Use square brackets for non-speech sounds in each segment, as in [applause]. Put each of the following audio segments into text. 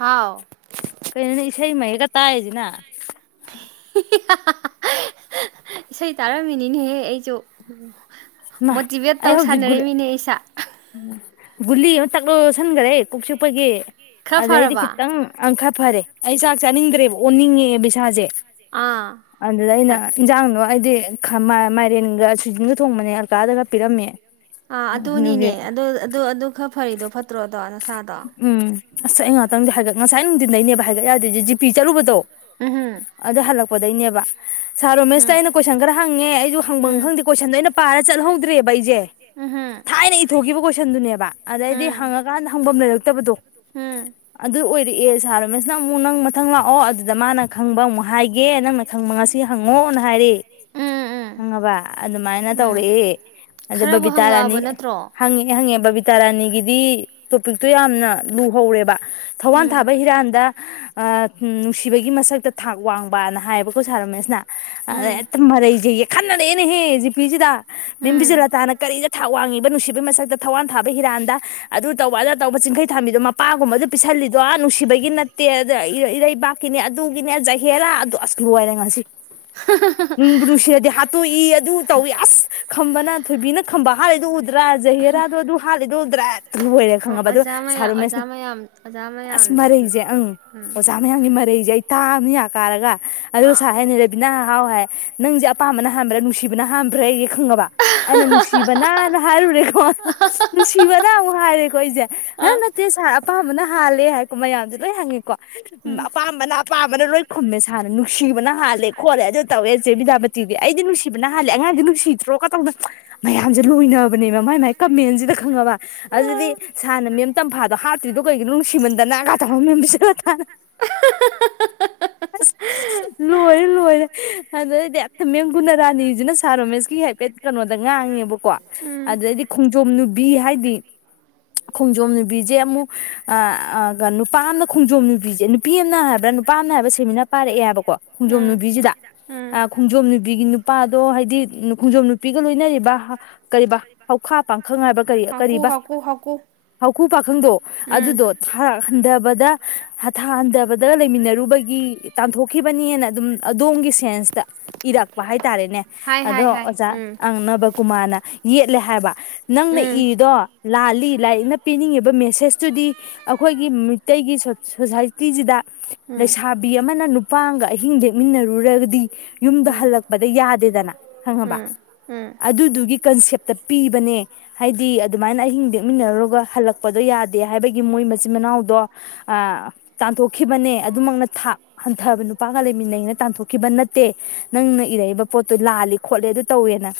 ꯍꯥꯎ ꯏꯁꯩ ꯃꯌꯦꯛꯀ ꯇꯥꯏꯁꯤꯅ ꯏꯁꯩ ꯇꯥꯔꯝꯃꯤꯅꯤꯅꯦꯍꯦ ꯑꯩꯁꯨ ꯃꯣꯇꯤꯚꯦꯠ ꯇꯧ ꯁꯥꯟꯅꯔꯤꯃꯤꯅꯦ ꯑꯩꯁꯥ ꯨꯒꯨꯂꯤ ꯑꯃꯇꯛ ꯌꯣꯠꯁꯤꯟꯒꯔꯂ ꯀꯣꯛꯆꯤꯛꯄꯒꯤ ꯈꯔ ꯑꯗꯩꯗꯤ ꯐꯔꯕ ꯈꯤꯇꯪ ꯑꯪ ꯈ ꯐꯔꯦ ꯑꯩ ꯆꯥꯛ ꯆꯥꯅꯤꯡꯗ꯭ꯔꯦꯕ ꯑꯣꯟꯅꯤꯡꯉꯦꯕ ꯏꯁꯥꯁꯦ ꯑꯥ ꯑꯗꯨꯗ ꯑꯩꯅ ꯏꯟꯁꯥꯡꯗꯣ ꯍꯥꯏꯗꯤ ꯃꯥꯏꯔꯦꯟꯒ ꯁ꯭ꯋꯤꯖꯤꯟꯒ ꯊꯣꯡꯕꯅꯦ ꯑꯜꯀꯥꯗꯒ ꯄꯤꯔꯝꯃꯦ ꯑ ꯑꯗꯨꯅꯤꯅꯦ ꯑꯗꯨꯒꯤ ꯑꯗꯨ ꯑꯗꯨ ꯑꯗꯨ ꯈꯔ ꯐꯔꯤꯗꯣ ꯐꯠꯇ꯭ꯔꯣꯗꯣ ꯁꯥꯥꯗꯣ ꯎꯝ ꯑꯁ ꯑꯩ ꯉꯥꯛꯇꯪꯗꯤ ꯍꯥꯏꯒꯠ ꯉꯁꯥꯏ ꯅꯨꯡꯗꯤꯟ ꯗꯩꯅꯦꯕ ꯍꯥꯏꯒꯠ ꯌꯥꯗꯔꯤꯖꯦ ꯖꯤꯄꯤ ꯆꯠꯂꯨꯕꯗꯣ ꯎꯝꯍꯨꯝ ꯑꯗ ꯍꯂꯛ ꯄꯗꯩꯅꯦꯕ ꯁꯥꯔ ꯎꯝ ꯔꯣꯃꯦꯁꯇ ꯑꯩꯅ ꯀꯣꯏꯁꯟ ꯈꯔ ꯍꯪꯉꯦ ꯑꯩꯁꯨ ꯍꯪꯕ ꯎꯝ ꯈꯪꯗꯦ ꯀꯣꯏꯁꯟꯗꯣ ꯑꯩꯅ ꯄꯥꯔ ꯆꯠꯍꯧꯗ꯭ꯔꯦꯕ ꯑꯩꯁꯦ ꯎꯝꯍꯨꯝ ꯊꯥꯏꯅ ꯏꯊꯣꯛꯈꯤꯕ ꯀꯣꯏꯁꯟꯗꯨꯅꯦꯕ ꯑꯗꯩꯗꯤ ꯎꯝ ꯍꯪꯉꯀꯥꯟꯗ ꯂꯩꯔꯛꯇꯕꯗꯣ ꯎꯝ ꯑꯗꯨ ꯑꯣꯏꯗꯤ ꯑꯦ ꯁꯥꯔꯣꯃꯦꯁ ꯅꯪ ꯑꯃꯨꯛ ꯅꯪ ꯃꯊꯪ ꯂꯥꯛꯑꯣ ꯑꯗꯨꯗ ꯃꯥꯅ ꯈꯪꯕ ꯑꯃꯨꯛ ꯍꯥꯏꯒꯦ ꯅꯪꯅ ꯈꯪꯕ ꯉꯁꯤ ꯍꯪꯉꯣꯅ ꯍꯥꯏꯔꯦ ꯎꯝ ꯎꯝ ꯈꯪꯉꯕ ꯑꯗꯨꯃꯥꯏꯅ ꯎꯝ ꯇꯧꯔꯛꯑꯦ ꯑꯗꯩ ꯈꯔꯕꯨ ꯕꯕꯤꯇꯥ ꯍꯪꯉꯛꯑꯕ ꯔꯥꯅꯤ ꯅꯠꯇ꯭ꯔꯣ ꯍꯪꯉꯦ ꯍꯪꯉꯦ ꯕꯕꯤꯇꯥ ꯔꯥꯅꯤꯒꯤꯗꯤ ꯇꯣꯄꯤꯛꯇꯣ ꯌꯥꯝꯅ ꯂꯨꯍꯧꯔꯦꯕ ꯊꯧꯋꯥꯟ ꯎꯝ ꯊꯥꯕ ꯍꯤꯔꯥꯟꯗ ꯅꯨꯡꯁꯤꯕꯒꯤ ꯃꯁꯛꯇ ꯊꯥꯛ ꯋꯥꯡꯕꯅ ꯍꯥꯏꯌꯦꯕꯀꯣ ꯁꯥꯔ ꯔꯣꯃꯦꯁꯅ ꯑꯗ ꯎꯝ ꯍꯦꯛꯇ ꯃꯔꯩꯁꯦ ꯈꯟꯔꯛꯑꯦꯅꯦꯍꯦ ꯖꯤ ꯄꯤ ꯖꯤꯗ ꯎꯝ ꯃꯦꯝꯕꯤꯁꯦ ꯂꯇꯥꯅ ꯀꯔꯤꯗ ꯊꯥꯛ ꯋꯥꯡꯉꯤ ꯅꯨꯡꯁꯤꯕꯒꯤ ꯃꯁꯛꯇ ꯊꯋꯥꯟ ꯊꯥꯕ ꯍꯤꯔꯥꯟꯗ ꯑꯗꯨ ꯇꯧꯕ ꯑꯗ ꯇꯧꯕ ꯆꯤꯡꯈꯩ ꯊꯥꯝꯕꯤꯗꯣ ꯃꯄꯥꯒꯨꯝꯕꯗ ꯄꯤꯁꯜꯂꯤꯗꯣ ꯅꯨꯡꯁꯤꯕꯒꯤ ꯅꯠꯇꯦ ꯑꯗ ꯏꯔꯩꯕꯥꯛꯀꯤꯅꯦ ꯑꯗꯨꯒꯤꯅꯦ ꯖꯍꯦꯔꯥ ꯑꯗꯨ ꯑꯁ ꯂꯣꯏꯔꯦ ꯉꯁꯤ ꯅꯨꯡꯕꯨ ꯅꯨꯡꯁꯤꯔꯗꯤ ꯍꯥꯠꯇꯣꯛꯏ ꯑꯗꯨ ꯇꯧꯏ ꯑꯁ ꯈꯝꯕꯅ ꯊꯣꯏꯕꯤꯅ ꯈꯝꯕ ꯍꯥꯂꯤꯗꯣ ꯎꯗ꯭ꯔꯥ ꯖꯍꯦꯔꯥꯗꯣ ꯑꯗꯨ ꯍꯥꯠꯂꯤꯗꯣ ꯎꯗ꯭ꯔꯥ ꯂꯣꯏꯔꯦ ꯑꯣ ꯈꯪꯉꯕ ꯑꯗꯨ ꯑꯣꯖꯥ ꯃꯌꯥꯝ ꯑꯣꯖꯥ ꯁꯥꯔꯨꯃꯦꯁꯅ ꯃꯌꯥꯝ ꯑꯣꯖꯥ ꯑꯁ ꯃꯌꯥꯝꯗꯣ ꯃꯔꯩꯁꯦ ꯑꯪ ꯑꯣꯖꯥ ꯃꯌꯥꯝꯒꯤ ꯃꯔꯩꯁꯦ ꯑꯩ ꯇꯥꯃꯤ ꯌꯥ ꯀꯥꯔꯒ ꯑꯥ ꯑꯗꯨꯗ [unintelligible] ꯔꯕꯤꯅꯥ ꯍꯥꯎ ꯍꯥꯏ ꯅꯪꯁꯦ ꯑꯄꯥꯝꯕꯅ ꯍꯥꯟꯕ꯭ꯔꯥ ꯅꯨꯡꯁꯤꯕꯅ ꯍꯥꯥꯟꯕ꯭ꯔꯥꯌꯦ ꯈꯪꯉꯕ ꯑꯩꯅ ꯅꯨꯡꯁꯤꯕꯅꯅ ꯍꯥꯏꯔꯨꯔꯦꯀꯣ ꯅꯨꯡꯁꯤꯕꯅ ꯑꯃꯨꯛ ꯍꯥꯏꯔꯦꯀꯣ ꯑꯩꯁꯦ ꯍꯥ ꯅꯠꯇꯦ ꯁꯥꯔ ꯑꯄꯥꯝꯕꯅ ꯍꯥꯜꯂꯦ ꯍꯥꯏꯀꯣ ꯃꯌꯥꯝꯁꯦ ꯂꯣꯏ ꯍꯪꯉꯤꯀꯣ ꯑꯄꯥꯝꯕꯅ ꯑꯄꯥꯝꯕꯅ ꯂꯣꯏ ꯈꯨꯝꯃꯦ ꯁꯥꯔꯅ ꯅꯨꯡꯁꯤꯕꯅ ꯍꯥꯜꯂꯦ ꯈꯣꯠꯂꯦ ꯑꯗꯨ ꯇꯧꯋꯦ ꯆꯦ ꯕꯤꯗꯌꯥꯄꯇꯤꯗꯤ ꯑꯩꯗꯤ ꯅꯨꯡꯁꯤꯕꯅ ꯍꯥꯜꯂꯦ ꯑꯉꯥꯡꯗꯤ ꯅꯨꯡꯁꯤꯗ꯭ꯔꯣ ꯀꯗꯧꯅ ꯃꯌꯥꯝꯁꯦ ꯂꯣꯏꯅꯕꯅꯦꯕ ꯃꯥꯏ ꯃꯥꯏ ꯀꯃꯦꯟꯁꯤꯗ ꯈꯪꯉꯕ ꯑꯗꯨꯗꯤ ꯁꯥꯔꯅ ꯃꯦꯝ ꯇꯝꯐꯥꯗꯣ ꯍꯥꯠꯇ꯭ꯔꯤꯗꯣ ꯀꯩꯒꯤꯅꯣ ꯅꯨꯡꯁꯤꯃꯟꯗꯅ [unintelligible] ꯂꯣꯏꯔꯦ ꯂꯣꯏꯔꯦ ꯑꯗꯨꯗꯩꯗꯤ ꯃꯦꯝ ꯒꯨꯅꯔꯥꯅꯤꯁꯤꯅ ꯁꯥꯔ ꯔꯣꯃꯦꯁꯀꯤ ꯍꯥꯏꯐꯦꯠ ꯀꯩꯅꯣꯗ ꯉꯥꯡꯉꯦꯕꯀꯣ ꯎꯝ ꯑꯗꯨꯗꯩꯗꯤ ꯈꯣꯡꯖꯣꯝ ꯅꯨꯕꯤ ꯍꯥꯏꯗꯤ ꯈꯣꯡꯖꯣꯝ ꯅꯨꯕꯤꯁꯦ ꯑꯃꯨꯛ ꯅꯨꯄꯥ ꯑꯃꯅ ꯈꯣꯡꯖꯣꯝ ꯅꯨꯕꯤꯁꯦ ꯅꯨꯄꯤ ꯑꯃꯅ ꯍꯥꯏꯕ꯭ꯔꯥ ꯅꯨꯄꯥ ꯑꯃꯅ ꯍꯥꯏꯕ꯭ꯔꯥ ꯁꯦꯃꯤꯅꯥꯔ ꯄꯥꯏꯔꯛꯑꯦ ꯍꯥꯏꯕꯀꯣ ꯈꯣꯡꯖꯣꯝ ꯎꯝ ꯅꯨꯕꯤꯁꯤꯗ ꯎꯝ ꯈꯣꯡꯖꯣꯝ ꯅꯨꯄꯤꯒꯤ ꯅꯨꯄꯥꯗꯣ ꯍꯥꯏꯗꯤ ꯈꯣꯡꯖꯣꯝ ꯅꯨꯄꯤꯒ ꯂꯣꯏꯅꯔꯤꯕ ꯀꯔꯤꯕ ꯍꯧꯈꯥ ꯄꯥꯡꯈꯪ ꯍꯥꯏꯕ ꯀꯔꯤ ꯍꯥꯀꯨ ꯀꯔꯤꯕ ꯍꯥꯀꯨ ꯍꯥꯀꯨ ꯍꯧꯀꯨ ꯄꯥꯈꯪꯗꯣ ꯎꯝ ꯑꯗꯨꯗꯣ ꯊꯥꯛ ꯍꯟꯗꯕꯗ ꯊꯥꯛ ꯍꯟꯗꯕꯗ ꯂꯩꯃꯤꯟꯅꯔꯨꯕꯒꯤ ꯇꯥꯟꯊꯣꯛ ꯈꯤꯕꯅꯤꯅ ꯑꯗꯨꯝ ꯑꯗꯣꯝꯒꯤ ꯁꯦꯟꯁꯇ ꯏꯔꯛꯄ ꯍꯥꯏꯇꯥꯔꯦꯅꯦ ꯍꯥꯏꯇꯥꯔꯦ ꯍꯥꯏ ꯑꯗꯣ ꯍꯥꯏ ꯍꯥꯏ ꯑꯣꯖꯥ ꯎꯝ ꯑꯪ ꯅꯕꯀꯨꯃꯥꯔꯅ ꯌꯦꯠꯂꯦ ꯍꯥꯏꯕ ꯅꯪꯅ ꯎꯝ ꯏꯔꯤꯗꯣ ꯂꯥꯜꯂꯤ ꯂꯥꯏꯔꯤꯛꯅ ꯄꯤꯅꯤꯡꯉꯤꯕ ꯃꯦꯁꯦꯁꯇꯨꯗꯤ ꯑꯩꯈꯣꯏꯒꯤ ꯃꯤꯇꯩꯩꯒꯤ ꯁꯣꯁꯥꯏꯇꯤꯁꯤꯗ ꯂꯩꯁꯥꯕꯤ ꯑꯃꯅ ꯅꯨ ꯄꯥ ꯑꯃꯒ ꯑꯍꯤꯡ ꯂꯦꯛꯃꯤꯟꯅꯔꯨꯔꯒꯗꯤ ꯌꯨꯝꯗ ꯎꯝ ꯍꯜꯂꯛꯄꯗ ꯌꯥꯗꯦꯗꯅ ꯈꯪꯉꯕ ꯎꯝ ꯎꯝ ꯎꯝ ꯑꯗꯨꯗꯨꯒꯤ ꯀꯟꯁꯦꯞꯇ ꯄꯤꯕꯅꯦ ꯍꯥꯏꯗꯤ ꯑꯗꯨꯃꯥꯏꯅ ꯑꯍꯤꯡ ꯂꯦꯛꯃꯤꯟꯅꯔꯨꯔꯒ ꯍꯜꯂꯛꯄꯗꯣ ꯌꯥꯗꯦ ꯍꯥꯏꯕꯒꯤ ꯃꯣꯏ ꯃꯆꯤꯟ ꯃꯅꯥꯎꯗꯣ ꯇꯥꯟꯊꯣꯛꯈꯤꯕꯅꯦ ꯑꯗꯨꯃꯛꯅ ꯍꯟꯊꯕ ꯅꯨꯄꯥꯒ ꯂꯩꯃꯤꯟꯅꯩꯅ ꯇꯥꯟꯊꯣꯛꯈꯤꯕ ꯅꯠꯇꯦ ꯅꯪꯅ ꯏꯔꯛꯏꯕ ꯄꯣꯠꯇꯣ ꯂꯥꯜꯂꯤ ꯈꯣꯠꯂꯤ ꯑꯗꯨ ꯇꯧꯋꯦꯅ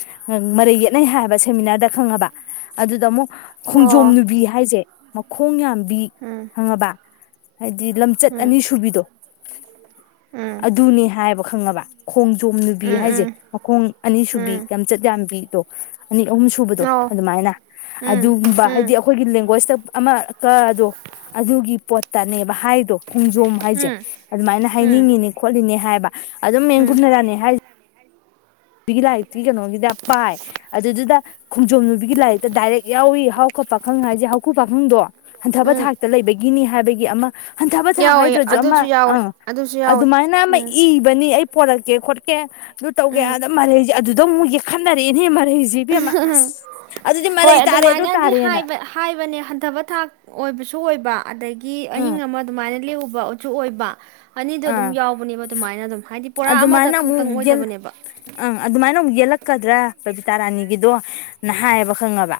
ꯃꯔꯩ ꯌꯦꯠꯅꯩ ꯍꯥꯏꯕ ꯁꯦꯃꯤꯅꯥꯔꯗ ꯈꯪꯉꯕ ꯑꯗꯨꯗ ꯑꯃꯨꯛ ꯈꯣꯡꯖꯣꯝ ꯑꯣ ꯅꯨꯕꯤ ꯍꯥꯏꯁꯦ ꯃꯈꯣꯡ ꯌꯥꯝ ꯕꯤ ꯎꯝ ꯈꯪꯉꯕ ꯍꯥꯏꯗꯤ ꯂꯝꯆꯠ ꯎꯝ ꯎꯝ ꯑꯅꯤ ꯁꯨꯕꯤꯗꯣ ꯎꯝ ꯑꯗꯨꯅꯦ ꯍꯥꯏꯌꯦꯕ ꯈꯪꯉꯕ ꯈꯣꯡꯖꯣꯝ ꯅꯨꯕꯤ ꯍꯥꯏꯁꯦ ꯎꯝ ꯃꯈꯣꯡ ꯑꯅꯤ ꯁꯨꯕꯤ ꯎꯝ ꯂꯝꯆꯠ ꯌꯥꯝꯕꯤꯗꯣ ꯑꯅꯤ ꯑꯍꯨꯝ ꯁꯨꯕꯗꯣ ꯑꯣ ꯑꯗꯨꯃꯥꯏꯅ ꯎꯝ ꯎꯝ ꯑꯗꯨꯒꯨꯝꯕ ꯍꯥꯏꯗꯤ ꯑꯩꯈꯣꯏꯒꯤ ꯂꯦꯡꯒ꯭ꯋꯁꯇ ꯑꯃ ꯀꯗꯣ ꯑꯗꯨꯒꯤ ꯄꯣꯠꯇꯅꯦꯕ ꯍꯥꯏꯗꯣ ꯈꯣꯡꯖꯣꯝ ꯍꯥꯏꯁꯦ ꯎꯝ ꯑꯗꯨꯃꯥꯏꯅ ꯎꯝ ꯎꯝ ꯎꯝ ꯍꯥꯏꯅꯤꯡꯉꯤꯅꯦ ꯈꯣꯠꯂꯤꯅꯦ ꯍꯥꯏꯕ ꯑꯗꯨꯝ ꯃꯦꯝ ꯒꯨꯅꯔꯅꯤ ꯍꯥꯏ ꯅꯨꯕꯤꯒꯤ ꯂꯥꯏꯔꯤꯛꯇꯤ ꯀꯩꯅꯣꯒꯤꯗ ꯄꯥꯏ ꯑꯗꯨꯗꯨꯗ ꯈꯣꯡꯖꯣꯝ ꯅꯨꯕꯤꯒꯤ ꯂꯥꯏꯔꯤꯛꯇ ꯗꯥꯏꯔꯦꯛ ꯌꯥꯎꯏ ꯍꯥꯎ ꯈꯣꯠ ꯄꯥꯈꯪ ꯍꯥꯏꯁꯦ ꯍꯥꯎ ꯄꯥꯈꯪꯗꯣ ꯍꯟꯊꯕ ꯊꯥꯛꯇ ꯂꯩꯕꯒꯤꯅꯤ ꯍꯥꯏꯕꯒꯤ ꯑꯃ ꯍꯟꯊꯕ ꯊꯥꯛ ꯌꯥꯎꯋꯦ ꯍꯥꯏꯗ꯭ꯔꯁꯨ ꯑꯃ ꯑꯗꯨꯁꯨ ꯌꯥꯎꯋꯦ ꯑꯥ ꯑꯗꯨꯁꯨ ꯌꯥꯎꯋꯦ ꯑꯗꯨꯃꯥꯏꯅ ꯑꯃ ꯎꯝ ꯏꯕꯅꯤ ꯑꯩ ꯄꯣꯔꯛ ꯀꯦ ꯈꯣꯠꯀꯦ ꯑꯗꯨ ꯇꯧ ꯎꯝ ꯀꯌꯥꯗ ꯃꯔꯩꯁꯦ ꯑꯗꯨꯗ ꯑꯃꯨꯛ ꯌꯦꯛ ꯈꯟꯅꯔꯛꯑꯦꯅꯦ ꯃꯔꯩꯁꯤ ꯎꯝ ꯎꯝ ꯍꯣꯏ ꯑꯗꯨ ꯇꯥꯔꯦꯅ ꯑꯗꯨꯃꯥꯏꯅꯗꯤꯕ ꯍꯥꯏꯕꯅꯦ ꯍꯟꯊꯕ ꯊꯥꯛ ꯑꯣꯏꯕꯁꯨ ꯑꯣꯏꯕ ꯑꯗꯒꯤ ꯎꯝ ꯑꯍꯤꯡ ꯑꯃ ꯑꯗꯨꯃꯥꯏꯅ ꯂꯎꯕ ꯆꯨ ꯑꯣꯏꯕ ꯑꯅꯤꯗꯣ ꯑꯗꯨꯝ ꯑꯥ ꯌꯥꯎꯕꯅꯦꯕ ꯑꯗꯨꯃꯥꯏꯅ ꯑꯗꯨꯝ ꯍꯥꯏꯗꯤ ꯄꯨꯔꯥ ꯑꯃꯗ ꯑꯗꯨꯃꯥꯏꯅ ꯈꯛꯇꯪ ꯑꯃꯨꯛ ꯌꯦꯜ ꯑꯣꯏꯗꯕꯅꯦꯕ ꯑꯪ ꯑꯗꯨꯃꯥꯏꯅ ꯑꯃꯨꯛ ꯌꯦꯠꯂꯛꯀꯗ꯭ꯔꯥ ꯄꯕꯤꯇꯥ ꯔꯥꯅꯤꯒꯤꯗꯣ ꯅꯍꯥꯏꯌꯦꯕ ꯈꯪꯉꯕ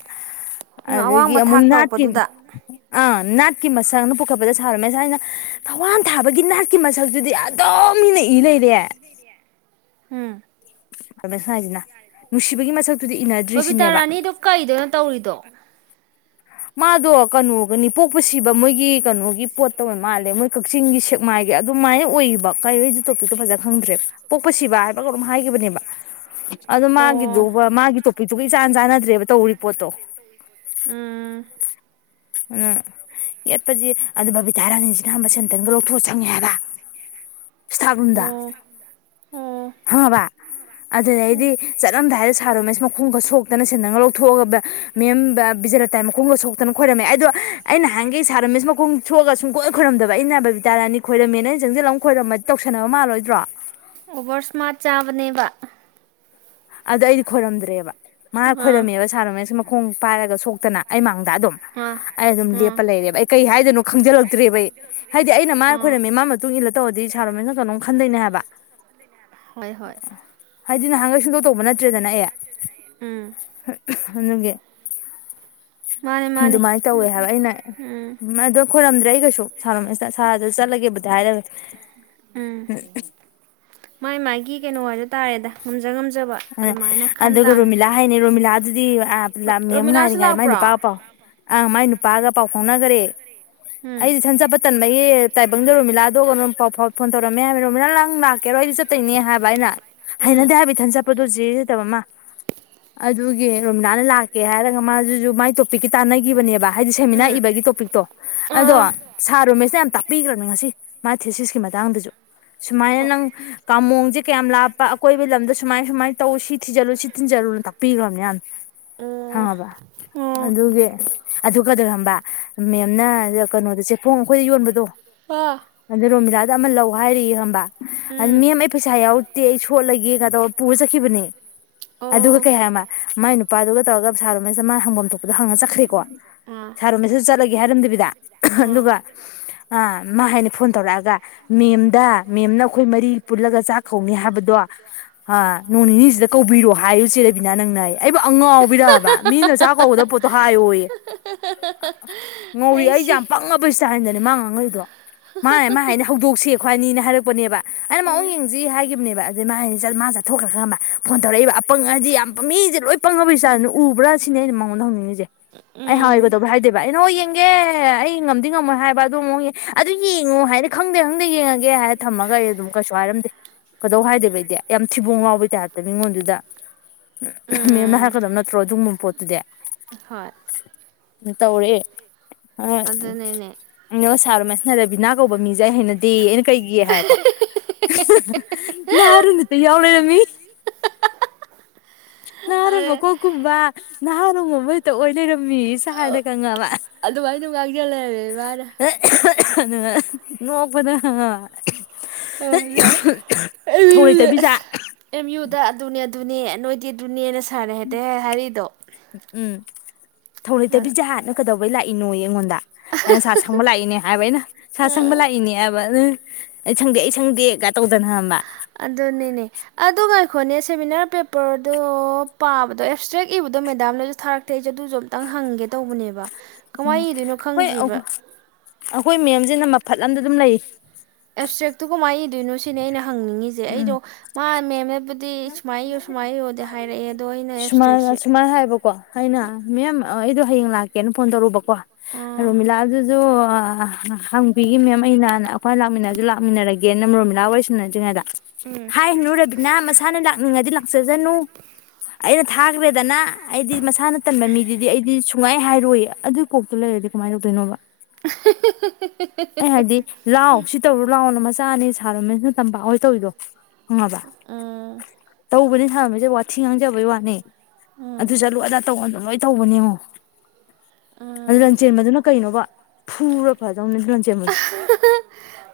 ꯎꯝ ꯑꯗꯒꯤ ꯑꯋꯥꯡꯕ ꯑꯃꯨꯛ ꯊꯥꯛ ꯅꯥꯠꯀꯤ ꯎꯝ ꯇꯧꯔꯛꯄꯗꯨꯗ ꯅꯥꯠꯀꯤ ꯅꯥꯠꯀꯤ ꯃꯁꯛꯅ ꯄꯣꯛꯈꯠꯄꯗ ꯁꯥꯔ ꯃꯁꯥꯅ ꯊꯋꯥꯟ ꯊꯥꯕꯒꯤ ꯅꯥꯠꯀꯤ ꯃꯁꯛꯗꯨꯨꯗꯤ ꯑꯗꯨꯝ ꯃꯤꯅ ꯏ ꯂꯩꯔꯦ ꯔꯦ ꯎꯝ [unintelligible] ꯍꯥꯏꯁꯤꯅ ꯅꯨꯡꯁꯤꯕꯒꯤ ꯃꯁꯛ ꯕꯥꯕꯤꯇꯥ ꯔꯥꯅꯤꯗꯨ ꯀꯩꯗꯅꯣ ꯇꯧꯔꯤꯗꯣ ꯃꯥꯗꯨ ꯀꯩꯅꯣꯒꯅꯤ ꯄꯨꯛ ꯃꯥꯜꯂꯦ ꯃꯣꯏ ꯀꯛꯆꯤꯡꯒꯤ ꯁꯦꯛꯃꯥꯏꯒꯤ ꯑꯗꯨꯃꯥꯏꯅ ꯑꯣꯏꯕ ꯀꯩꯅꯣ ꯇꯣꯄꯤꯛꯇꯣ ꯐꯖ ꯈꯪꯗ꯭ꯔꯦꯕ ꯄꯣꯛꯄ ꯁꯤꯕ ꯍꯥꯏꯕ ꯀꯩꯅꯣꯝ ꯍꯥꯏꯈꯤꯕꯅꯦꯕ ꯑꯗꯣ ꯑꯣ ꯃꯥꯒꯤꯗꯨꯒ ꯃꯥꯒꯤ ꯇꯣꯄꯤꯛꯇꯨꯒ ꯏꯆꯥꯟ ꯆꯥꯟꯅꯗ꯭ꯔꯦꯕ ꯇꯧꯔꯤ ꯄꯣꯠꯇꯣ ꯎꯝ ꯎꯝ ꯌꯦꯠꯄꯁꯤ ꯑꯗꯨ ꯕꯥꯕꯤ ꯇꯥꯔꯥꯅꯤꯁꯤ ꯈꯕ ꯁꯦꯟꯇꯟꯒ ꯂꯧꯊꯣꯛꯑ ꯆꯪꯉꯦ ꯍꯥꯏꯕ ꯏꯁꯇꯥꯐ ꯔꯨꯝꯗ ꯑꯣ ꯑꯣ ꯈꯪꯉꯕꯥ ꯑꯗꯨꯗꯩꯗꯤ ꯆꯠꯂꯝꯗꯥꯏ ꯁꯥꯔ ꯔꯣꯃꯦꯁ ꯃꯈꯣꯡꯒ ꯁꯣꯛꯇꯅ ꯁꯦꯟꯗꯟꯒ ꯂꯧꯊꯣꯛꯑꯒꯕ ꯃꯦꯝ ꯕꯤꯖꯦꯂꯥꯇꯥꯒꯤ ꯃꯈꯣꯡꯒ ꯁꯣꯛꯇꯅ ꯈꯣꯏꯔꯝꯃꯦ ꯑꯗꯣ ꯑꯩꯅ ꯅꯍꯥꯟꯒꯩ ꯁꯥꯔ ꯔꯥꯃꯦꯁ ꯃꯈꯣꯡ ꯁ ꯊꯣꯛꯑꯒ ꯁꯨꯡꯈꯣꯏ ꯈꯣꯏꯔꯝꯗꯕ ꯑꯩꯅ ꯕꯕꯤꯇꯥ ꯔꯥꯅꯤ ꯈꯣꯏꯔꯝꯃꯦꯅ ꯑꯩꯅ ꯆꯪꯁꯤꯜꯂꯝ ꯈꯣꯏꯔꯝꯃꯗꯤ ꯇꯧꯁꯟꯅꯕ ꯃꯥꯜꯂꯣꯏꯗ꯭ꯔꯣ ꯑꯣꯚꯔ ꯏꯁꯃꯥꯔꯠ ꯆꯥꯕꯅꯦꯕ ꯑꯗ ꯑꯩꯗꯤ ꯍꯣꯔꯝ꯭ꯗꯔꯦꯕ ꯃꯥ ꯑꯥ ꯈꯣꯏꯔꯝꯃꯦꯕ ꯁꯥꯔꯝꯃꯦꯁ ꯃꯈꯣꯡ ꯄꯥꯏꯔꯒ ꯁꯣꯛꯇꯅ ꯑꯩ ꯃꯥꯡꯗ ꯗ ꯑꯗꯨꯝ ꯑꯥ ꯑꯩ ꯑꯗꯨꯝ ꯑꯥ ꯂꯦꯞꯄ ꯂꯩꯔꯦꯕ ꯑꯩ ꯀꯩ ꯍꯥꯏꯗꯣꯏꯅꯣ ꯈꯪꯖꯤꯜꯂꯛꯇ꯭ꯔꯦꯕ ꯑꯩ ꯍꯥꯏꯗꯤ ꯑꯩꯅ ꯃꯥ ꯑꯥ ꯈꯣꯏꯔꯝꯃꯦ ꯃꯥ ꯃꯇꯨꯡ ꯏꯜꯂ ꯇꯧꯔꯗꯤ ꯁꯥꯔꯣꯃꯦꯟꯅ ꯀꯩꯅꯣꯝ ꯈꯟꯗꯣꯏꯅꯦ ꯍꯥꯏꯕ ꯍꯣꯏ ꯍꯣꯏ ꯅꯍꯥꯟꯒꯣꯏ ꯁꯨꯡ ꯇꯧꯕ ꯅꯠꯇ꯭ꯔꯦꯗꯅ ꯑꯩ ꯎꯝ ꯃꯥꯅꯦ [unintelligible] ꯃꯥꯅꯦ ꯑꯗꯨꯃꯥꯏꯅ ꯇꯧꯋꯦ ꯎꯝ ꯍꯥꯏꯕ ꯎꯝ ꯑꯩꯅ ꯎꯝ ꯎ ꯑꯗꯣ ꯈꯣꯏꯔꯝꯗ꯭ꯔꯦ ꯑꯩ ꯀꯩꯁꯨ ꯁꯥꯔ ꯔꯣꯃꯦꯁꯇ ꯁꯥꯔꯖꯦ ꯆꯠꯂꯒꯦꯕꯨꯗꯤ ꯍꯥꯏꯔꯃꯦ ꯎꯝ ꯃꯥꯏ ꯃꯥꯥꯏꯒꯤ ꯀꯩꯅꯣ ꯍꯥꯏꯗꯣ ꯇꯥꯔꯦꯗ ꯉꯝꯖ ꯉꯝꯖ ꯑ ꯑꯗꯨꯒ ꯔꯣꯃꯤꯂꯥ ꯍꯥꯏꯅꯦ ꯔꯣꯃꯤꯂꯥꯗꯨꯗꯤ ꯑꯥ ꯂꯥꯝ ꯃꯦꯝ ꯔꯣꯃꯤꯂꯥꯁꯨ ꯉꯥꯏꯔꯤꯉꯥꯏꯗ ꯃꯥꯏ ꯅꯨꯄꯥꯒ ꯂꯥꯛꯄ꯭ꯔꯣ ꯄꯥꯎ ꯑꯥ ꯃꯥꯏ ꯅꯨꯄꯥ ꯥꯒ ꯄꯥꯎꯐꯥꯎꯅꯒꯔꯦ ꯎꯝ ꯑꯩꯗꯤ ꯏꯊꯟ ꯆꯠꯄ ꯇꯟꯕꯒꯤ ꯇꯥꯏꯕꯪꯗ ꯔꯣꯃꯤꯂꯥꯗ ꯀꯩꯅꯝ ꯄꯥꯎ ꯐꯥꯎ ꯐꯣꯟ ꯇꯧꯔꯝꯃꯦ ꯍꯥꯏꯕ ꯔꯣꯝꯃꯤꯂꯥ ꯅꯪ ꯂꯥꯛ ꯀꯦꯍꯣꯏꯗ ꯆꯠꯇꯣꯏꯅꯦ ꯍꯥꯏꯕ ꯑꯩꯅ ꯎꯝ ꯍꯩꯅꯗꯦ ꯍꯥꯏꯕ ꯏꯊꯟ ꯆꯠꯄ ꯄꯦꯔꯦꯇꯕꯃ ꯔꯣꯝꯃꯤꯂꯅ ꯂꯥꯛꯀꯦ ꯍꯥꯏꯔꯒ ꯃꯥꯗꯨꯁꯨ ꯃꯥꯏ ꯇꯥꯟꯅꯈꯤꯕꯅꯦꯕ ꯍꯥꯏꯗꯤ ꯁꯦꯃꯤꯅꯥꯔ ꯎꯝ ꯏꯕꯒꯤ ꯇꯣꯄꯤꯛꯇꯣ ꯑꯗꯣ ꯑꯥ ꯁꯥꯔꯣꯃꯦꯁꯅ ꯌꯥꯝ ꯇꯥꯛꯄꯤꯈ꯭ꯔꯕꯅꯦ ꯉꯁꯤ ꯊꯦꯁꯤꯁꯀꯤ ꯃꯇꯥꯡꯗꯁꯨ ꯁꯨꯃꯥꯏꯅ ꯑꯣ ꯅꯪ ꯀꯥꯃꯣꯡꯁꯦ ꯀꯌꯥꯝ ꯂꯥꯞꯄ ꯑꯀꯣꯏꯕ ꯂꯝꯗ ꯁꯨ ꯁꯨꯃꯥꯏ ꯁꯨꯃꯥꯏ ꯇꯧ ꯁꯤꯊꯤꯟꯖꯜꯂꯨ ꯁꯤ ꯇꯤꯟꯖꯜꯂꯨꯅ ꯇꯥꯛꯄꯤꯒ꯭ꯔꯕꯅꯦ ꯑꯣ ꯌꯥꯝꯅ ꯑꯣ ꯑꯥ ꯑ ꯎꯝ ꯃꯦꯝ ꯑꯩ ꯄꯩꯁꯥ ꯌꯥꯎꯔꯛꯇꯦ ꯑꯩ ꯁꯣꯠꯂꯒꯦꯝꯒ ꯇꯧ ꯄꯨꯔ ꯆꯠꯈꯤꯕꯅꯦ ꯑꯗꯨꯒ ꯑꯣ ꯀꯩ ꯍꯥꯏꯃ ꯃꯥꯏ ꯅꯨꯄꯥꯗꯨꯒ ꯇꯧꯔꯒ ꯁꯥꯔ ꯔꯣꯃꯦꯁꯇꯨꯗ ꯃꯥ ꯍꯪꯐꯝ ꯊꯣꯛꯄꯗꯣ ꯍꯪꯉ ꯆꯠꯈ꯭ꯔꯦꯀꯣ ꯑꯥ ꯁꯥꯔꯣꯃꯦꯁꯗ ꯆꯠꯂꯒꯦ ꯍꯥꯏꯔꯝꯗꯕꯤꯗ ꯑꯥ ꯑꯗꯨꯒ ꯃꯥ ꯍꯥꯏꯅ ꯐꯣꯟ ꯇꯧꯔꯛꯑꯒ ꯃꯦꯝꯗ ꯃꯦꯝꯅ ꯑꯩꯈꯣꯏ ꯃꯔꯤ ꯄꯨꯜꯂꯒ ꯆꯥꯛ ꯀꯧꯅꯤ ꯍꯥꯏꯕꯗꯣ ꯑ ꯅꯣꯡ ꯅꯤꯅꯤꯁꯤꯗ ꯀꯧꯕꯤꯔꯣ ꯍꯥꯏꯨ ꯆꯦꯔꯕꯤꯅꯥ ꯅꯪꯅ ꯑꯩꯕꯨ ꯑꯉꯥꯎꯕꯤꯔꯕ ꯃꯤꯅ ꯆꯥꯛ ꯀꯧꯒꯗꯕ ꯄꯣꯠꯇꯣ ꯍꯥꯏꯌꯣꯌꯦ ꯉꯧꯔꯤ ꯑꯩ ꯑꯩꯁꯦ ꯁꯤ ꯌꯥꯝ ꯄꯪꯉꯕꯩ ꯁ꯭ꯇꯥꯟꯗꯅꯦ ꯃꯥ ꯉꯥꯡꯉꯛꯏꯗꯣ ꯃꯥꯅꯦ ꯃꯥ ꯍꯥꯏꯗꯤ ꯍꯧꯗꯣꯛꯁꯦ ꯑꯈꯣꯏ ꯏꯕꯅꯅ ꯄꯨꯅꯦꯕ ꯑꯩꯅ ꯃꯑꯣꯡ ꯎꯝ ꯌꯦꯡꯖꯤ ꯍꯥꯏꯈꯤꯕꯅꯦꯕ ꯃꯍꯥꯏ ꯃꯥ ꯆꯠꯊꯣꯛꯈ꯭ꯔ ꯈꯪꯕ ꯐꯣꯟ ꯇꯧꯔꯛꯏꯕ ꯑꯄꯪꯪ ꯍꯥꯏꯗꯤ ꯌꯥꯝ ꯃꯤꯁꯦ ꯂꯣꯏ ꯄꯪꯉꯕꯩ ꯏ꯭ꯁꯇ꯭ꯌꯥꯟꯗ ꯎꯕ꯭ꯔꯥ ꯁꯤꯅꯦ ꯑꯩꯅ ꯃꯉꯣꯟꯗ ꯍꯧꯅꯤꯡꯉꯤꯁꯦ ꯑꯩ ꯍꯥꯏ ꯎꯝ ꯀꯩꯗꯧꯕꯩ ꯍꯥꯏꯗꯣꯏꯕ ꯑꯩ ꯍꯣꯏ ꯌꯦꯡꯒꯦ ꯑꯩ ꯉꯝꯗꯤ ꯉꯝꯃꯣꯏ ꯍꯥꯏꯕ ꯑꯗꯨ ꯑꯃꯨꯛ ꯑꯗꯨ ꯌꯦꯡꯉꯣ ꯍꯥꯏꯗꯤ ꯈꯪꯗꯦ ꯈꯪꯗꯦ ꯌꯦꯡꯉꯒꯦ ꯍꯥꯏꯔ ꯊꯝꯃꯒ ꯑꯩ ꯑꯗꯨꯝ ꯀꯩꯁꯨ ꯍꯥꯏꯔꯝꯗꯦ ꯀꯩꯗꯧ ꯍꯥꯏꯗꯣꯏꯕ ꯑꯩꯗꯤ ꯌꯥꯝ ꯊꯤꯕꯣꯡ ꯂꯥꯎꯕꯩ ꯇꯥ꯭ꯏꯞꯇ ꯃꯤꯉꯣꯟꯗꯨꯗ ꯃꯦꯝꯅ ꯎꯝ ꯍꯥꯏꯔꯛꯀꯗꯕ ꯅꯠꯇ꯭ꯔꯣ ꯑꯗꯨꯒꯨꯝꯕ ꯄꯣꯠꯇꯨꯗꯤ ꯍꯣꯏ ꯇꯧꯔꯤꯦ ꯍꯣꯏ ꯑꯗꯨꯅꯦꯅꯦ ꯅꯣꯏ ꯁꯥꯔ ꯔꯣꯃꯦꯁ ꯅꯔꯕꯤꯅꯥ ꯀꯧꯕ ꯃꯤꯁꯦ ꯁꯦ ꯍꯩꯅꯗꯦꯌꯦ ꯑꯩꯅ ꯀꯩꯒꯤ ꯍꯥꯏꯔꯦꯀꯣ ꯅꯍꯥꯔꯣꯜ [unintelligible] ꯅꯍꯥꯔꯣꯟ ꯃꯀꯣꯛꯀꯨꯝꯕ ꯅꯍꯥ ꯔꯣꯜꯒꯨꯝꯕ ꯍꯦꯛꯇ ꯑꯣꯏꯔ ꯂꯩꯔꯝꯃꯦꯌꯦ ꯁꯥꯔꯅ ꯈꯪꯉꯕ ꯑꯗꯨꯃꯥꯏꯅ ꯉꯥꯡꯖ ꯂꯩꯔꯝꯃꯦ ꯃꯥꯅ ꯑꯦ ꯑꯗꯨꯒ ꯅꯣꯛꯄꯗ ꯑ ꯄꯤꯖ ꯑꯗꯨꯗ ꯑꯗꯨꯅꯦ ꯑꯗꯨꯅꯦ ꯅꯣꯏꯗꯤ ꯑꯗꯨꯅꯦꯅ ꯁꯥꯔꯅ ꯍꯦꯛꯇ ꯍꯥꯏꯔꯤꯗꯣ ꯎꯝ ꯊꯧ ꯂꯩꯇꯕꯤꯖꯥ ꯀꯩꯗꯧꯕꯩ ꯂꯥꯛꯏꯅꯣꯌꯦ ꯑꯩꯉꯣꯟꯗ ꯑꯩꯅ ꯁꯥꯔ ꯁꯪꯕ ꯂꯥꯛꯏꯅꯦ ꯍꯥꯏꯕ ꯑꯩꯅ ꯁꯥꯔ ꯁꯪꯕ ꯂꯥꯛꯏꯅꯦ ꯍꯥꯏꯕ ꯑꯗꯨ ꯑꯩ ꯁꯪꯗꯦ ꯑꯩ ꯁꯪꯗꯦꯒ ꯇꯧꯗꯅ ꯈꯪꯉꯕ ꯑꯗꯨꯅꯤꯅꯦ ꯑꯗꯨ ꯉꯥꯏꯈꯣꯅꯦ ꯁꯦꯃꯤꯅꯥꯔ ꯄꯦꯄꯔꯗꯣ ꯄꯥꯕꯗꯣ ꯑꯦꯞꯁꯇ꯭ꯔꯦꯛ ꯏꯕꯗꯣ ꯃꯦꯗꯥꯝꯅꯁꯨ ꯊꯥꯔꯛꯇꯦ ꯑꯩꯁꯨꯦ ꯑꯗꯨꯁꯨ ꯑꯝꯇꯪ ꯍꯪꯒꯦ ꯇꯧꯕꯅꯦꯕ ꯎꯝ ꯀꯃꯥꯏꯅ ꯏꯗꯣꯏꯅꯣ ꯍꯣꯏ ꯈꯪꯗ꯭ꯔꯤꯕ ꯑꯩꯈꯣꯏ ꯃꯦꯝꯁꯤꯅ ꯃꯐꯠꯂꯝꯗ ꯑꯗꯨꯝ ꯂꯩ ꯑꯦꯞꯁꯇ꯭ꯔꯦꯛꯇꯨ ꯀꯃꯥꯏ ꯏꯗꯣꯏꯅꯣ ꯁꯤꯅꯦ ꯑꯩꯅ ꯍꯪꯅꯤꯡꯉꯤꯁꯦ ꯑꯩꯗꯣ ꯎꯝ ꯃꯥ ꯃꯦꯝ ꯅꯕꯨꯗꯤ ꯁꯨꯃꯥꯏꯅ ꯏꯌꯨ ꯁꯨꯃꯥꯏꯅ ꯏꯌꯣꯗꯤ ꯍꯥꯏꯔꯛꯑꯦ ꯑꯗꯣ ꯑꯩꯅ ꯑꯦꯞꯁꯇ꯭ꯔꯦꯛꯁꯦ ꯁꯨꯃꯥꯏꯅ ꯑ ꯑꯣ ꯑꯩꯗꯣ ꯍꯌꯦꯡ ꯂꯥꯛꯀꯦꯅ ꯐꯣꯟ ꯇꯧꯔꯨꯕꯀꯣ ꯀꯣ ꯑꯥ ꯔꯣꯃꯤꯂꯥ ꯗꯨꯖꯨ ꯍꯪꯕꯤꯒꯦ ꯃꯦꯝ ꯑꯩꯅ ꯑꯩꯈꯣꯏꯅ ꯂꯥꯛꯃꯤꯟꯅꯔꯁꯨ ꯂꯥꯛꯃꯤꯟꯅꯔꯒꯦꯅ ꯔꯣꯃꯤꯂꯥꯒ ꯋꯥꯔꯤ ꯁꯥꯟꯅꯗ꯭ꯔꯤ ꯉꯩꯗ ꯎꯝ ꯍꯥꯏꯅꯨ ꯔꯕꯤꯅꯥ ꯃꯁꯥꯅ ꯂꯥꯛꯅꯤꯡꯉꯗꯤ ꯆꯖꯅꯨ ꯑꯩꯅ ꯊꯥꯈ꯭ꯔꯦꯗꯅ ꯑꯩꯗꯤ ꯃꯁꯥꯅ ꯇꯟꯕ ꯃꯤꯗꯨꯗꯤ ꯑꯩꯗꯤ ꯁꯨꯡꯉꯥꯏ ꯍꯥꯏꯔꯣꯏ ꯑꯗꯨ ꯀꯣꯛꯇꯨ ꯂꯩꯔꯗꯤ ꯀꯃꯥꯏꯅ ꯇꯧꯗꯣꯏꯅꯣꯕ [inaudible] ꯆꯥꯅꯤ ꯁꯥꯔ ꯔꯣꯃꯦꯟ ꯇꯝꯄꯥꯛ ꯑꯣꯏ ꯇꯧ ꯏꯗꯣ ꯈꯪꯉꯕ ꯎꯝ ꯇꯧꯕꯗꯤ ꯍꯃꯤ ꯋꯥꯊꯤ ꯉꯥꯡꯖꯕꯩ ꯋꯥꯅꯤ ꯑꯗꯨ ꯆꯠꯂꯨ ꯑꯗꯣ ꯇꯧ ꯇꯧꯕꯅꯦꯉꯣ ꯑꯗꯨ ꯂꯟ ꯎꯝ ꯆꯦꯟꯕꯗꯨꯅ ꯀꯩꯅꯣꯕ ꯐꯔꯣ ꯐꯜ ꯆꯦꯃ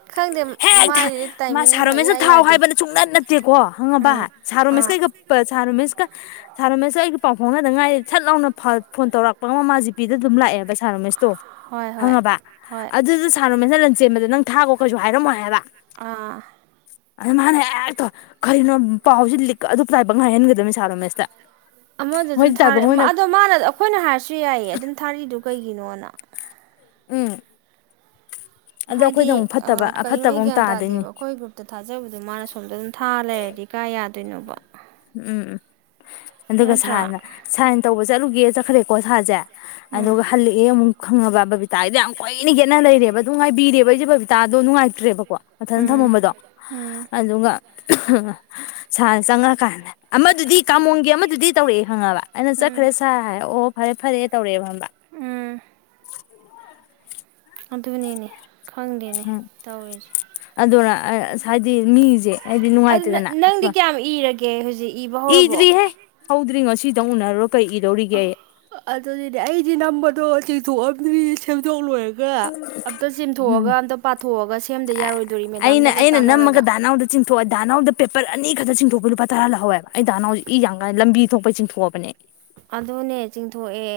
ꯈꯪꯗꯦ ꯍ ꯊ ꯃꯥꯏꯗꯨꯗꯤ ꯇꯥꯏꯃꯤꯡ ꯃꯥꯁꯔꯣ ꯑꯃ ꯃꯦꯁ ꯏꯌꯥ ꯊꯥꯎ ꯌꯥꯗꯦ ꯍꯥꯏꯕꯅ ꯁꯨꯡꯅ ꯅꯠꯇꯦꯀꯣ ꯍꯪꯉꯕ ꯎꯝ ꯑꯥ ꯁꯥꯔꯣꯃꯦꯁꯀꯩꯒ ꯁꯥꯔꯣꯃꯦꯁꯀ ꯁꯥꯔꯣꯃꯦꯁꯀꯩꯒ ꯄꯥꯎ ꯐꯥꯎꯅꯗ ꯉꯥꯏꯔꯦ ꯁꯠ ꯂꯥꯎꯅ ꯐꯣꯟ ꯇꯧꯔꯛꯄꯒ ꯑꯃ ꯃꯥꯁꯤꯦ ꯄꯤꯗ ꯑꯗꯨꯝ ꯂꯥꯛꯑꯦꯕ ꯁ ꯏꯁꯇꯣ ꯍꯣꯏ ꯍꯣꯏ ꯍꯪꯉꯕ ꯍꯣꯏ ꯑꯗꯨꯗ ꯁ ꯃꯅ ꯂꯟꯖꯦ ꯅꯪ ꯊꯥꯈꯣ ꯀꯩꯁꯨ ꯍꯥꯏꯔꯝꯃꯣ ꯍꯥꯏꯕ ꯑꯥ ꯑꯗ ꯃꯥꯅ ꯍꯦꯛꯇꯣ ꯀꯔꯤꯅꯣ ꯄꯥꯎꯁꯤ ꯂꯤꯛ ꯑꯗꯨ ꯄꯥꯏꯕ ꯉꯥꯏꯍꯟꯒꯗꯕꯅꯤ ꯁꯥꯔꯣ ꯃꯦꯁꯇ ꯑꯃꯗ ꯑꯗꯨꯝꯥ ꯑꯗꯣ ꯃꯥꯅ ꯑꯩꯈꯣꯏꯅ ꯍꯥꯏꯔꯁꯨ ꯌꯥꯏꯌꯦ ꯑꯗꯨꯝ ꯊꯥꯔꯤꯗꯨ ꯀꯩꯒꯤꯅꯣꯅ ꯎꯝ ꯑꯗꯣ ꯍꯥꯏꯗꯤ ꯑꯩꯈꯣꯏꯗ ꯑꯃꯨꯛ ꯐꯠꯇꯕ ꯀꯩꯅꯣ ꯑꯐꯠꯇꯕ ꯑꯩ ꯑꯃꯨꯛ ꯒ꯭ꯌꯥꯟ ꯇꯥꯗꯣꯏꯅꯤ ꯇꯥꯗꯦꯕ ꯑꯩꯈꯣꯏ ꯒ꯭ꯔꯨꯞꯇ ꯊꯥꯖꯕꯗꯣ ꯃꯥꯅ ꯁꯣꯝꯗ ꯑꯗꯨꯝ ꯊꯥ ꯂꯩꯔꯗꯤ ꯀꯌꯥ ꯌꯥꯗꯦ ꯀꯩꯅꯣꯕ ꯎꯝ ꯑꯗꯨꯒ ꯁꯥꯔꯅ ꯁꯥꯔꯅ ꯇꯧꯕ ꯆꯠꯂꯨꯒꯦ ꯆꯛꯈ꯭ꯔꯦꯀꯣ ꯁꯥꯁꯦ ꯎꯝ ꯑꯗꯨꯒ ꯍꯜꯂꯛꯑꯦ ꯑꯃꯨꯛ ꯈꯪꯉꯕ ꯕꯕꯤꯇꯥꯗꯣ ꯌꯥꯝ ꯀꯣꯏꯏꯅꯒꯦꯠꯅ ꯂꯩꯔꯦꯕ ꯑꯗꯨꯝ ꯉꯥꯏꯕꯤꯔꯦꯕ ꯑꯩꯁꯦ ꯕꯕꯤꯇꯥꯗꯣ ꯅꯨꯡꯉꯥꯏꯇ꯭ꯔꯦꯕꯣ ꯀꯣ ꯃꯊꯟ ꯎꯝ ꯊꯝꯃꯝꯕꯗꯣ ꯎꯝ ꯑꯗꯨꯒ ꯁꯥ ꯆꯪꯉꯛꯀꯥꯟꯗ ꯑꯃꯗꯨꯗꯤ ꯀꯥꯃꯣꯣꯡꯒꯤ ꯑꯃꯗꯨꯗꯤ ꯇꯧꯔꯛꯑꯦ ꯍꯪꯉꯕ ꯑꯩꯅ ꯎꯝ ꯆꯠꯈ꯭ꯔꯦ ꯁꯥꯔ ꯍꯥꯏ ꯑꯣ ꯐꯔꯦ ꯐꯔꯦ ꯇꯧꯔꯛ ꯑ ꯎꯝ [inaudible] ꯑꯗꯨꯅꯦꯅꯦ ꯈꯪꯗꯦꯅꯦ ꯇꯧꯔꯤꯁꯦ ꯑ ꯍꯥꯏꯗꯤ ꯃꯤꯁꯦ ꯍꯥꯏꯗꯤ ꯑꯗꯨ ꯅꯨꯡꯉꯥꯏꯇꯦꯗꯅ ꯅꯪꯗꯤ ꯀꯌꯥꯝ ꯏꯔꯒꯦ ꯍꯧꯖꯤꯛ ꯏꯕ ꯍꯧꯔꯕꯣ ꯏꯗ꯭ꯔꯤꯍꯦ ꯍꯧꯗ꯭ꯔꯤꯉꯣ ꯁꯤꯗ ꯎꯅꯔꯣ ꯑꯗꯗꯤ ꯑꯩꯗꯤ ꯅꯝꯕꯗꯣ ꯊ [unintelligible] ꯑꯗꯨꯗꯤ ꯁꯦꯝꯗꯣꯛꯂꯣꯏꯔꯒ ꯑꯝꯇ ꯎꯝ ꯆꯦꯝꯊꯣꯛꯑꯒ ꯑꯝꯇ ꯄꯥꯊꯣꯛꯑꯒ ꯁꯦꯝꯗ ꯌꯥꯔꯣꯏꯗꯣꯔꯤ ꯑꯩꯅ ꯃꯦꯗꯥꯝꯗꯒ ꯑꯩꯅ ꯅꯝꯃꯒ ꯇꯥꯟꯅꯔꯒ ꯗꯥꯅꯥꯎꯗ ꯆꯤꯡꯊꯣꯛꯑ ꯗꯥꯅꯥꯎꯗ ꯄꯦꯄꯔ ꯑꯅꯤ ꯈꯛꯇ ꯆꯤꯡꯊꯣꯛꯄ ꯂꯨꯄꯥ ꯇꯔꯥ ꯂꯧꯍꯧꯋꯕ ꯑꯩꯗ ꯅꯅꯥꯎꯁꯤ ꯏ ꯌꯥꯝ ꯀꯥꯏꯅ ꯂꯝꯕꯤ ꯊꯣꯛꯄꯩ ꯆꯤꯡꯊꯣꯛꯑꯕꯅꯦ ꯑꯗꯨꯅꯦ ꯆꯤꯡꯊꯣꯛꯑꯦ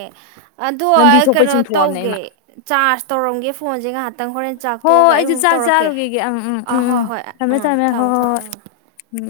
ꯑꯗꯣ ꯂꯝꯕꯤ ꯑꯩ ꯊꯣꯛꯄꯩ ꯀꯩꯅꯣ ꯆꯤꯡꯊꯣꯛꯑꯕꯅꯦ ꯇꯧꯒꯦ ꯑꯩꯃ ꯆꯥꯔꯖ ꯇꯧꯔꯝꯒꯦ ꯐꯣꯟꯁꯦ ꯉꯥꯏꯍꯥꯛꯇꯪ ꯍꯣꯔꯦꯟ ꯍꯣꯏ ꯆꯥꯛꯇꯣꯛꯑꯒ ꯑꯩꯁꯨ ꯑꯩꯃꯨꯛ ꯆꯥꯛ ꯇꯧꯔꯛꯀꯦ ꯆꯥꯔꯨꯈꯤꯒꯦ ꯑꯪ ꯎꯝ ꯑꯥ ꯎꯝ ꯍꯣꯏ ꯎꯝ ꯍꯣꯏ ꯊꯝꯃꯦ ꯎꯝ ꯊꯝꯃꯦ ꯍꯣꯏ ꯊꯝꯃꯣ ꯍꯣꯏ ꯊꯝꯃꯣ ꯍꯣꯏ ꯎꯝ ꯎꯝ